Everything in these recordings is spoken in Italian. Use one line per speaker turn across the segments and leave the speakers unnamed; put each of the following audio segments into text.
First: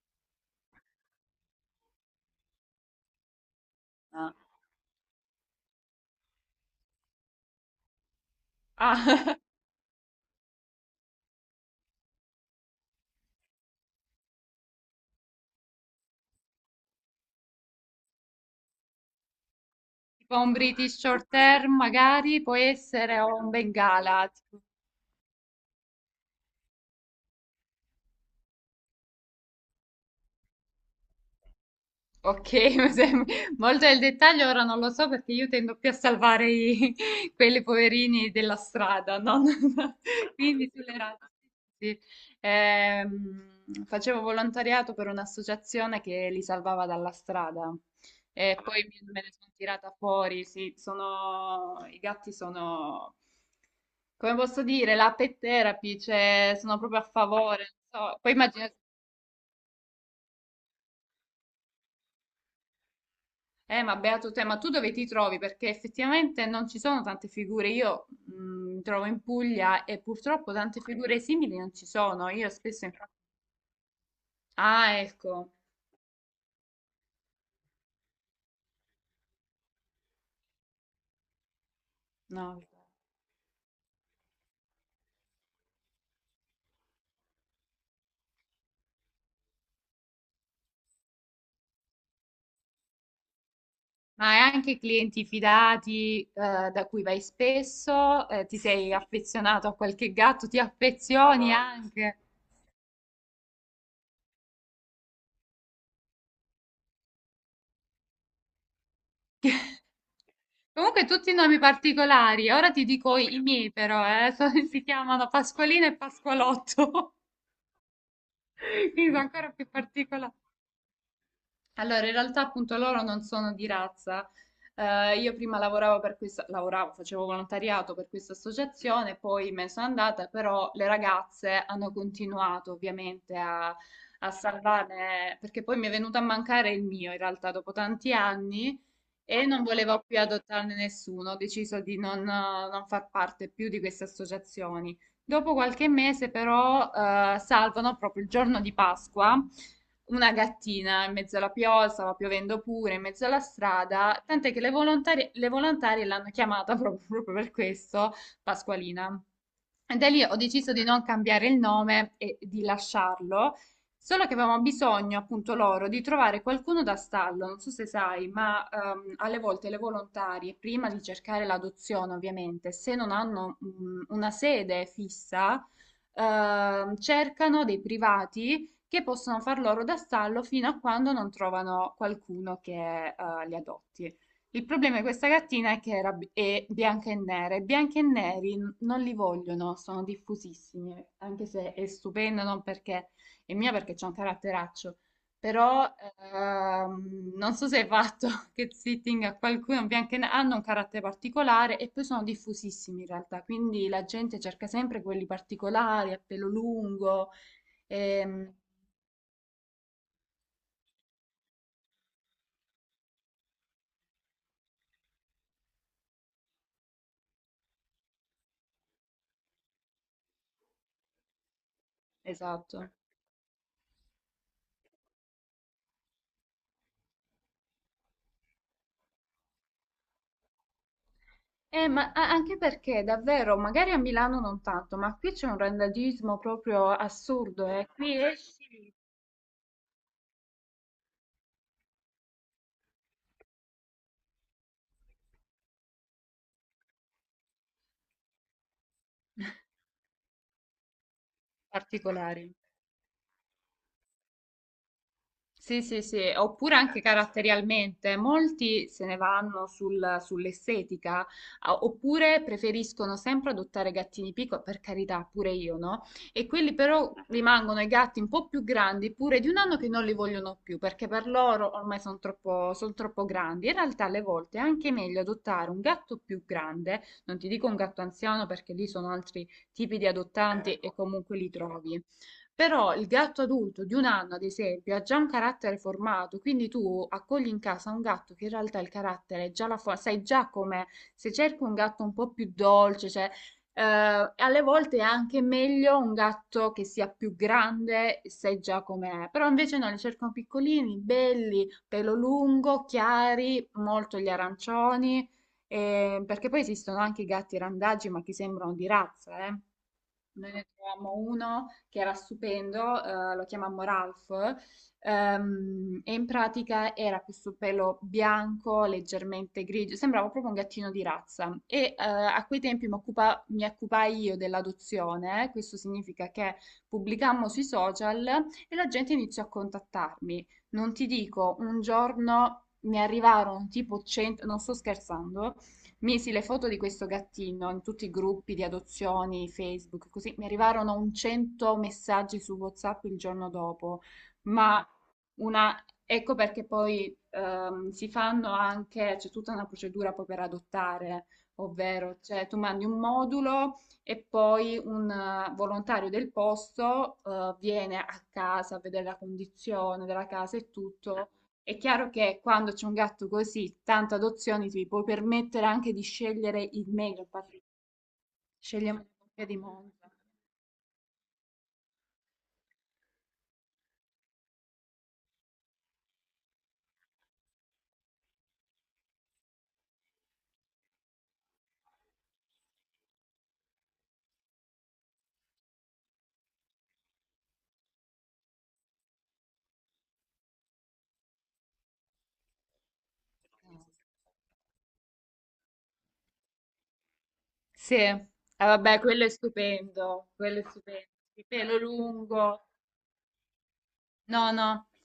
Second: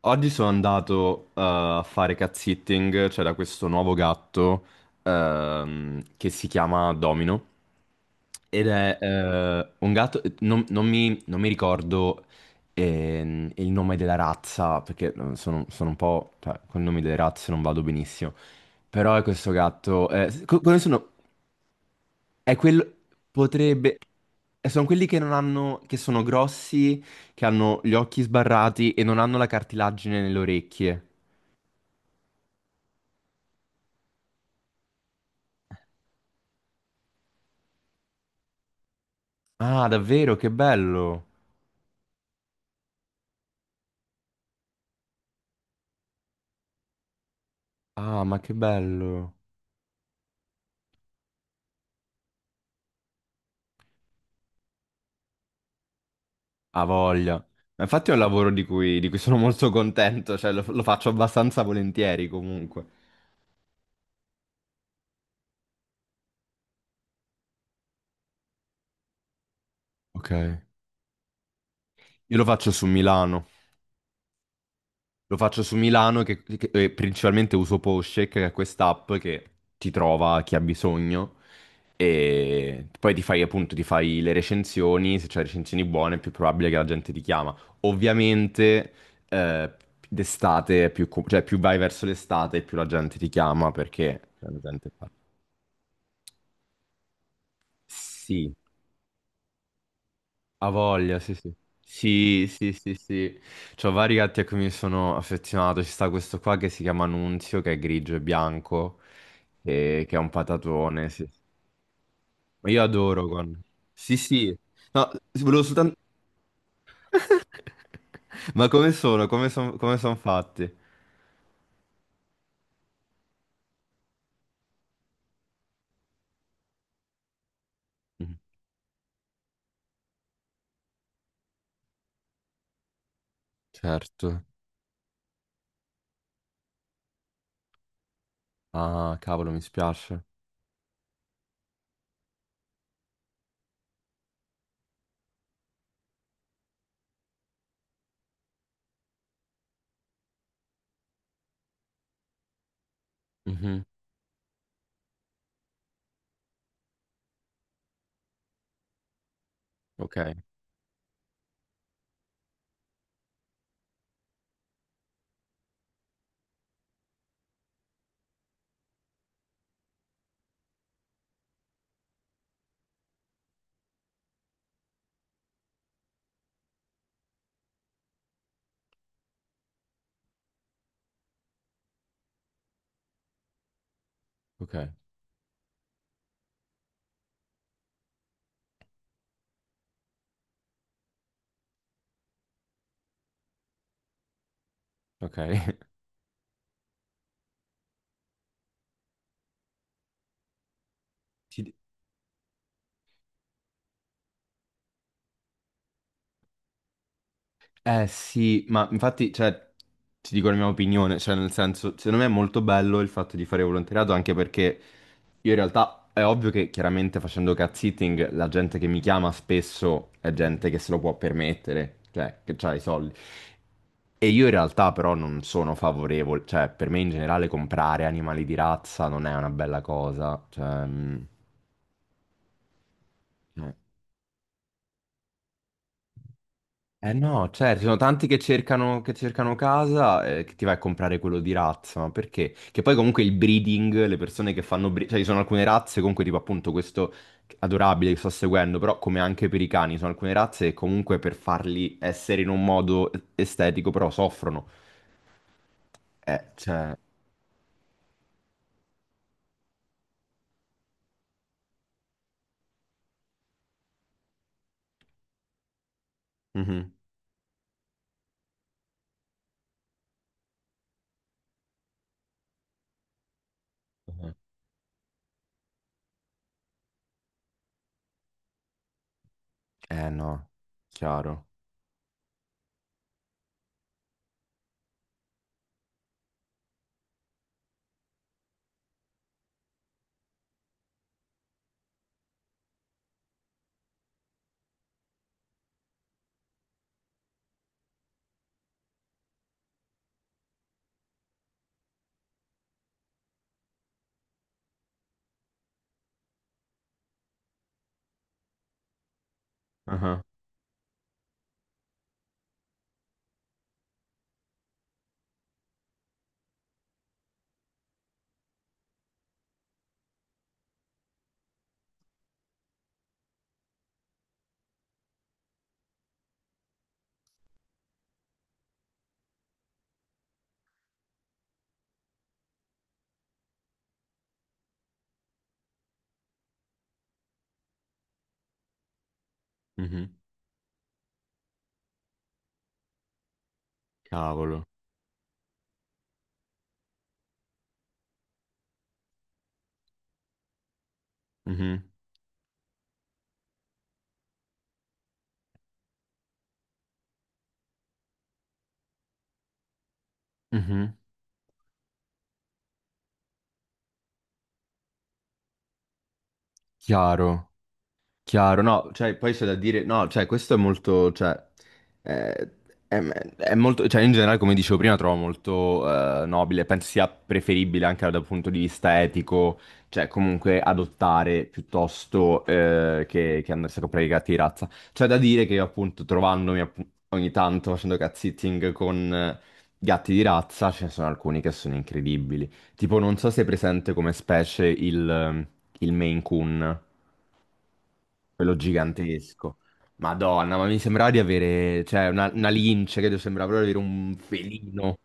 Oggi sono andato a fare cat sitting. C'era questo nuovo
Ah,
gatto che si chiama Domino ed è un gatto, non mi ricordo il nome della razza perché sono un po', cioè, con i nomi delle razze non vado benissimo, però è questo gatto,
tipo un
co- come
British
sono?
Short Hair magari, può
È quello
essere o un
potrebbe
Bengala, tipo.
sono quelli che non hanno, che sono grossi, che hanno gli occhi sbarrati e non hanno la cartilagine nelle orecchie.
Ok, molto nel dettaglio ora non lo so perché io tendo più a salvare quelli poverini della strada, no?
Ah, davvero? Che
Quindi sulle
bello.
razze. Sì. Facevo volontariato per un'associazione che li salvava dalla strada
Ah, ma che
e poi me ne
bello.
sono tirata fuori. Sì, sono, i gatti sono, come posso dire, la pet therapy, cioè sono
Ha
proprio a
voglia.
favore.
Ma infatti
Non
è un
so. Poi
lavoro
immagino.
di cui sono molto contento, cioè lo faccio abbastanza volentieri comunque.
Ma beato te, ma tu dove ti trovi? Perché effettivamente non ci sono tante figure. Io mi trovo in Puglia e
Ok.
purtroppo tante figure simili non ci sono.
Io lo
Io
faccio su
spesso.
Milano.
Ah,
Lo
ecco.
faccio su Milano che principalmente uso Postcheck, che è quest'app che ti trova chi ha bisogno,
No.
e poi ti fai, appunto, ti fai le recensioni. Se c'hai recensioni buone è più probabile che la gente ti chiama. Ovviamente eh, d'estate, è più, co- cioè più vai verso l'estate più la gente ti chiama perché
Ma hai
la
anche
gente fa...
clienti fidati, da cui vai spesso?
Sì.
Ti sei affezionato a qualche gatto? Ti
Ha voglia, sì,
affezioni?
sì.
Ah, anche?
Sì, sì, sì, sì. C'ho vari gatti a cui mi sono affezionato. Ci sta questo qua che si chiama Nunzio, che è grigio e bianco, e- che è un
Comunque
patatone, sì.
tutti nomi particolari.
Ma
Ora
io
ti dico
adoro
i
quando...
miei però,
Sì,
eh.
sì.
Si
No,
chiamano
volevo
Pasqualina
soltanto...
e Pasqualotto.
Ma come
Quindi sono
sono? Come
ancora più
sono, come son
particolari.
fatti?
Allora, in realtà appunto loro non sono di razza. Io prima lavoravo per questa, lavoravo, facevo volontariato per questa
Mhm.
associazione, poi me ne sono andata, però le ragazze hanno continuato ovviamente a
Certo.
salvarne, perché poi mi è venuto a mancare il mio in realtà dopo tanti anni
Ah,
e
cavolo, mi
non voleva più
spiace.
adottarne nessuno, ho deciso di non far parte più di queste associazioni. Dopo qualche mese, però, salvano proprio il giorno di Pasqua una gattina in mezzo alla pioggia, stava piovendo pure, in mezzo alla
Mhm.
strada, tant'è che le volontarie l'hanno chiamata proprio proprio per questo Pasqualina. E da
Ok,
lì ho deciso di non cambiare il nome e di lasciarlo, solo che avevamo bisogno, appunto, loro di trovare qualcuno da stallo. Non so se sai, ma alle volte le volontarie, prima di cercare l'adozione, ovviamente, se non hanno una sede fissa, cercano dei privati che possono far loro da stallo fino a quando non trovano qualcuno che li adotti. Il
ok,
problema di questa cartina è che è bianca e nera e bianchi e neri non li vogliono, sono diffusissimi, anche se è stupenda, non perché è mia perché c'è un caratteraccio,
ok.
però non so se hai fatto che sitting a qualcuno bianco e nero, hanno un carattere
Ti-
particolare e poi sono diffusissimi in realtà, quindi la gente cerca sempre quelli particolari a pelo lungo,
Eh
ehm,
sì, ma infatti, cioè, ti dico la mia opinione, cioè nel senso, secondo me è molto bello il fatto di fare volontariato, anche perché io in realtà, è ovvio che chiaramente facendo cat-sitting la gente che mi chiama spesso è gente che se lo può permettere, cioè che ha i
esatto.
soldi. E io in realtà però non sono favorevole, cioè per me in generale comprare animali di razza non è una bella cosa, cioè... mm,
Ma anche perché davvero,
no.
magari a Milano non tanto, ma qui c'è un randagismo proprio
Eh no,
assurdo,
cioè, ci
eh.
sono
Qui
tanti che cercano casa, che ti vai a comprare quello di razza, ma perché? Che poi comunque il breeding, le persone che fanno bre- cioè ci sono alcune razze comunque tipo, appunto, questo adorabile che sto seguendo, però come anche per i cani, sono alcune razze che comunque per farli essere in
particolari.
un modo estetico però soffrono.
Sì, sì, sì, oppure
Cioè...
anche caratterialmente, molti se ne vanno sull'estetica, oppure preferiscono sempre adottare gattini piccoli, per carità, pure io, no? E quelli
mhm,
però rimangono i gatti un po' più grandi, pure di un anno che non li vogliono più, perché per loro ormai sono troppo, son troppo grandi. In realtà alle
mhm.
volte è anche meglio adottare un gatto più grande, non ti dico un gatto anziano perché lì sono altri tipi di
Eh no,
adottanti e comunque
chiaro.
li trovi. Però il gatto adulto di un anno, ad esempio, ha già un carattere formato, quindi tu accogli in casa un gatto che in realtà il carattere è già la forma, sai già com'è. Se cerchi un gatto un po' più dolce, cioè, alle volte è anche meglio un gatto che sia più grande, sai già com'è. Però invece no, li cercano piccolini, belli, pelo lungo, chiari, molto gli arancioni, perché poi esistono anche i gatti randagi, ma che sembrano di razza, eh.
Ah,
Noi ne trovammo uno che era stupendo, lo chiamammo Ralph, e in pratica era questo pelo bianco, leggermente grigio, sembrava proprio un gattino di razza. E a quei tempi mi occupai io dell'adozione, questo significa che pubblicammo sui social e la gente iniziò a contattarmi. Non ti dico, un giorno mi arrivarono tipo 100, non sto scherzando. Misi le foto di questo gattino in tutti i gruppi di adozioni, Facebook,
mhm,
così mi arrivarono un 100 messaggi su WhatsApp il giorno dopo,
cavolo.
ma una, ecco perché poi si fanno anche, c'è tutta una procedura poi per adottare,
Mhm,
ovvero cioè, tu mandi un modulo e poi un volontario del posto viene a casa a vedere la condizione della casa e
mhm.
tutto. È chiaro che quando c'è un gatto così, tante adozioni, ti puoi permettere anche di scegliere il meglio,
Chiaro.
infatti
Chiaro, no,
scegliamo la
cioè poi
coppia
c'è da
di
dire, no,
Monza.
cioè questo è molto, cioè, eh, è molto, cioè in generale, come dicevo prima, trovo molto nobile, penso sia preferibile anche dal punto di vista etico, cioè comunque adottare piuttosto che andarsi a comprare i gatti di razza. C'è da dire che io, appunto trovandomi appu- ogni tanto facendo cat sitting con gatti di razza, ce ne sono alcuni che sono incredibili, tipo non so se è presente come specie il Maine Coon,
Sì, ah,
quello
vabbè,
gigantesco. Madonna,
quello è
ma mi
stupendo,
sembrava di
il pelo
avere, cioè, una
lungo.
lince, credo, sembrava proprio di avere un
No, no,
felino.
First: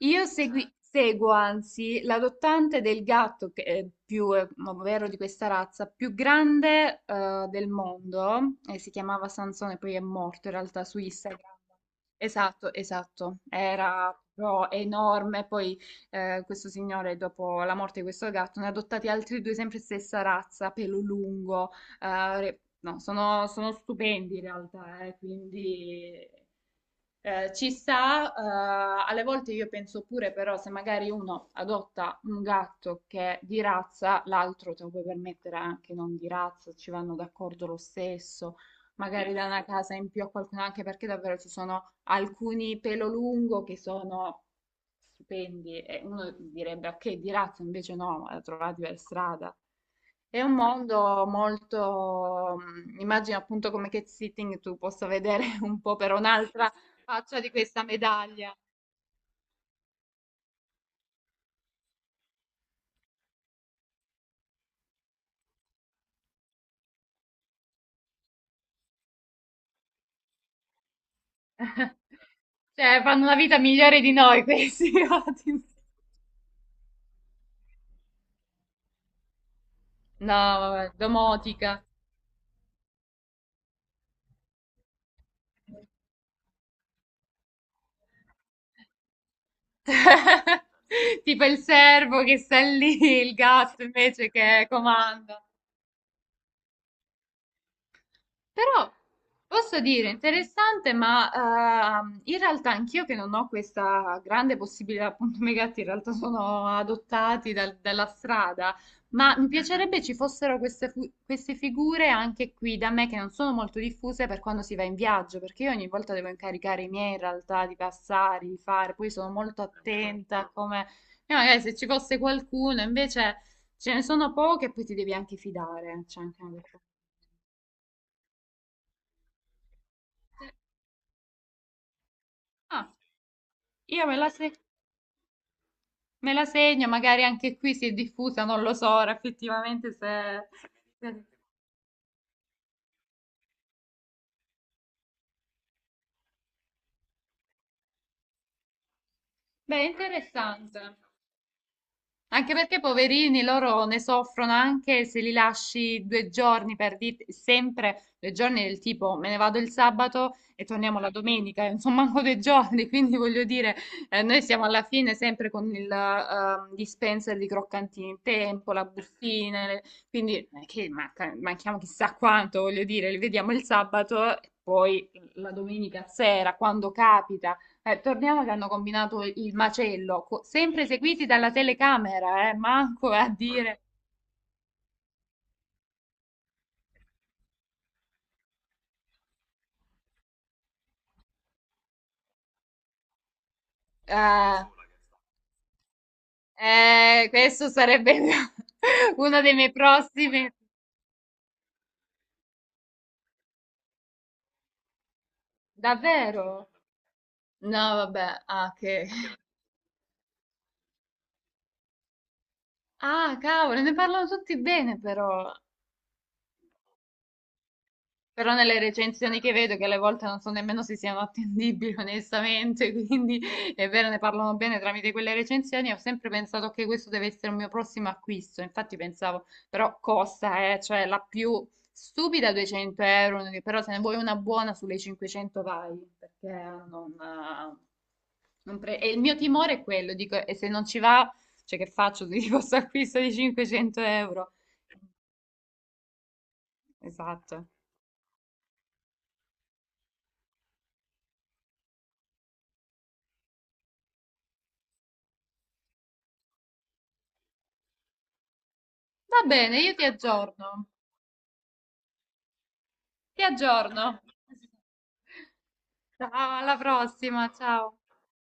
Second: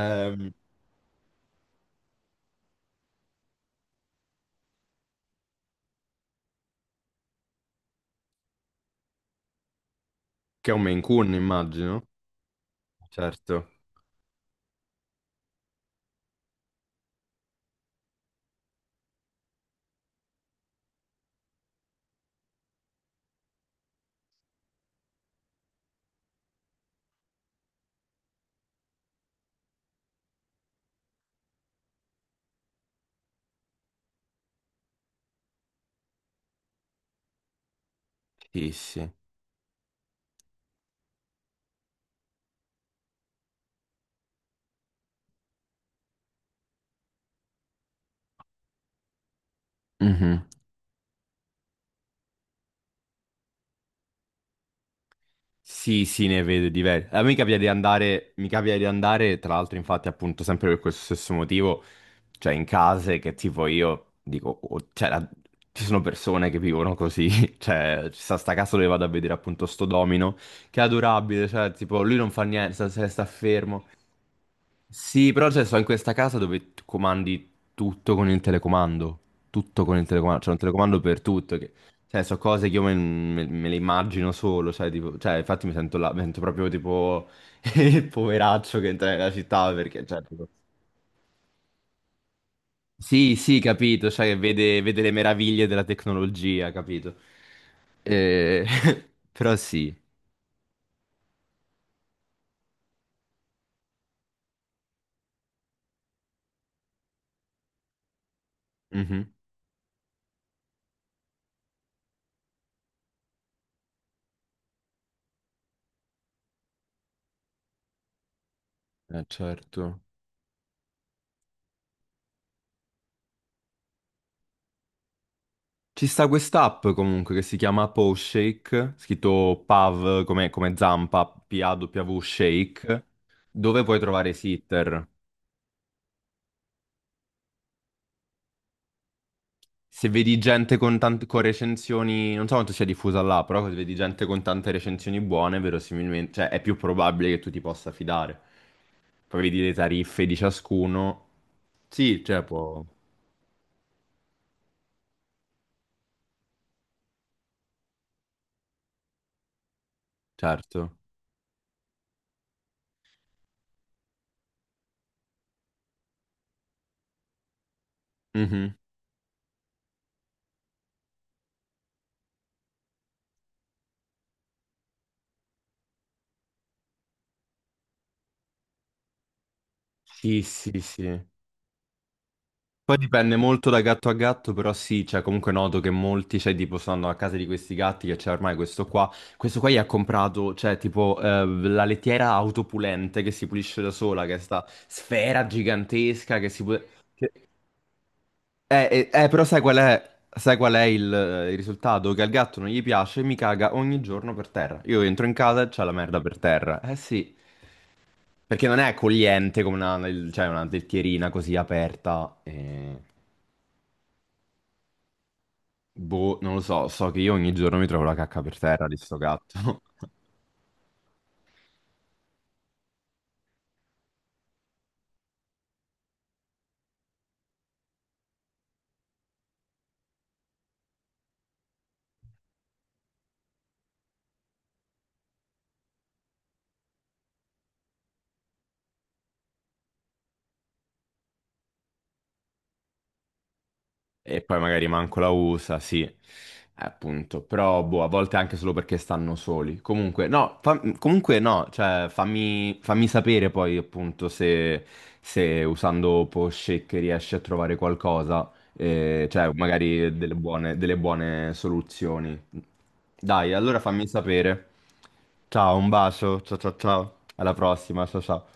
io seguo anzi l'adottante del gatto che è più, ovvero di questa razza, più grande del mondo, e si chiamava Sansone, poi è morto in
che è un
realtà su
Maine Coon,
Instagram.
immagino.
Esatto, esatto,
Certo.
era proprio enorme, poi questo signore dopo la morte di questo gatto ne ha adottati altri due, sempre stessa razza, pelo lungo, no, sono stupendi in realtà, quindi ci sta, alle volte io penso pure però se magari uno adotta un gatto che è di razza, l'altro te lo puoi permettere anche non di razza, ci vanno d'accordo lo stesso,
Sì, sì.
magari da una casa in più a qualcuno, anche perché davvero ci sono alcuni pelo lungo che sono stupendi e uno direbbe ok di razza, invece no, la trovati per strada. È
Mhm.
un mondo molto, immagino appunto come cat sitting tu possa vedere un po'
Sì,
per
sì, ne vedo
un'altra
diversi. A me
faccia di
capita di
questa
andare, mi
medaglia.
capita di andare, tra l'altro, infatti, appunto, sempre per questo stesso motivo, cioè in case che tipo io dico, oh, cioè, la- ci sono persone che vivono così, cioè, ci sta sta casa dove vado a vedere, appunto, sto Domino, che è adorabile, cioè, tipo, lui non fa niente, sta,
Cioè,
sta-
fanno
sta
una vita
fermo.
migliore di noi questi
Sì, però cioè,
ottimi.
sto in questa casa dove tu comandi tutto con il telecomando. Tutto con il
No,
telecomando. C'è un
vabbè,
telecomando per tutto. Che...
domotica.
Cioè, so cose che io me, me- me le immagino solo. Cioè, tipo- cioè, infatti mi sento, là, mi sento proprio tipo il poveraccio che entra nella città perché, cioè, tipo-
Tipo il servo che sta lì,
Sì,
il
sì,
gatto
capito. Cioè,
invece
che
che
vede, vede le
comanda.
meraviglie della tecnologia, capito? Eh,
Però
Però
posso
sì.
dire interessante, ma in realtà anch'io che non ho questa grande possibilità, appunto i miei gatti in realtà sono adottati dalla strada,
Mhm.
ma mi piacerebbe ci fossero queste figure anche qui da me che non sono molto diffuse per quando si va in viaggio, perché io ogni volta devo incaricare i miei in realtà di passare, di fare, poi sono molto
Certo.
attenta a come. E magari se ci fosse qualcuno invece. Ce ne sono poche e poi ti devi anche fidare.
Ci
C'è
sta
anche una cosa.
quest'app comunque che si chiama Paw Shake, scritto PAV come, come zampa, P-A-W
Ah,
Shake, dove puoi
io me
trovare
la, se-
sitter.
me la segno, magari anche qui si è diffusa, non lo so ora effettivamente
Se vedi
se.
gente con,
se-
tante, con recensioni, non so quanto sia diffusa là, però se vedi gente con tante recensioni buone, verosimilmente, cioè è più probabile che tu ti possa fidare. Poi vedi le
Beh,
tariffe di
interessante.
ciascuno. Sì, cioè
Anche perché
può...
poverini loro ne soffrono anche se li lasci 2 giorni per dire sempre 2 giorni del tipo me ne vado il sabato e
Certo.
torniamo la domenica, insomma manco 2 giorni, quindi voglio dire noi siamo alla fine sempre con il dispenser di croccantini in tempo,
Mhm.
la bustina, quindi non è che manchiamo chissà quanto, voglio dire, li vediamo il sabato e poi la domenica sera quando capita torniamo che hanno combinato il macello,
Sì, sì,
sempre
sì.
seguiti dalla telecamera,
Poi
manco a
dipende molto da
dire.
gatto a gatto, però sì, cioè comunque noto che molti, cioè tipo stanno a casa di questi gatti che c'è ormai questo qua gli ha comprato, cioè tipo la lettiera autopulente che si pulisce da sola, che è
eh,
sta sfera gigantesca che si può...
eh,
che-
questo sarebbe uno
Però
dei miei prossimi.
sai qual è il risultato? Che al gatto non gli piace e mi caga ogni giorno per terra. Io entro in casa e c'è la merda per
Davvero?
terra. Eh sì,
No, vabbè,
perché
ah,
non è
che.
accogliente come una, cioè una lettierina così aperta. Eh.
Ah, cavolo, ne parlano tutti bene però.
Boh, non lo so, so che io ogni giorno mi trovo la cacca
Però
per
nelle
terra di sto
recensioni che vedo,
gatto.
che alle volte non so nemmeno se siano attendibili onestamente, quindi è vero, ne parlano bene tramite quelle recensioni, ho sempre pensato che questo deve essere un mio prossimo acquisto, infatti pensavo, però costa, cioè la più stupida 200 euro, però se ne vuoi una buona sulle 500 vai, perché non. E il mio timore è quello, dico, e se non ci va, cioè che faccio di questo acquisto di 500
E
euro?
poi magari manco la usa, sì, appunto,
Esatto.
però boh, a volte anche solo perché stanno soli. Comunque, no, fa- comunque no, cioè fammi, fammi sapere poi, appunto, se, se usando Poshake riesci a trovare qualcosa,
Va
cioè
bene, io ti
magari
aggiorno.
delle buone soluzioni.
Ti
Dai, allora fammi
aggiorno.
sapere. Ciao, un
Ciao,
bacio, ciao ciao
alla
ciao,
prossima,
alla
ciao.
prossima, ciao ciao.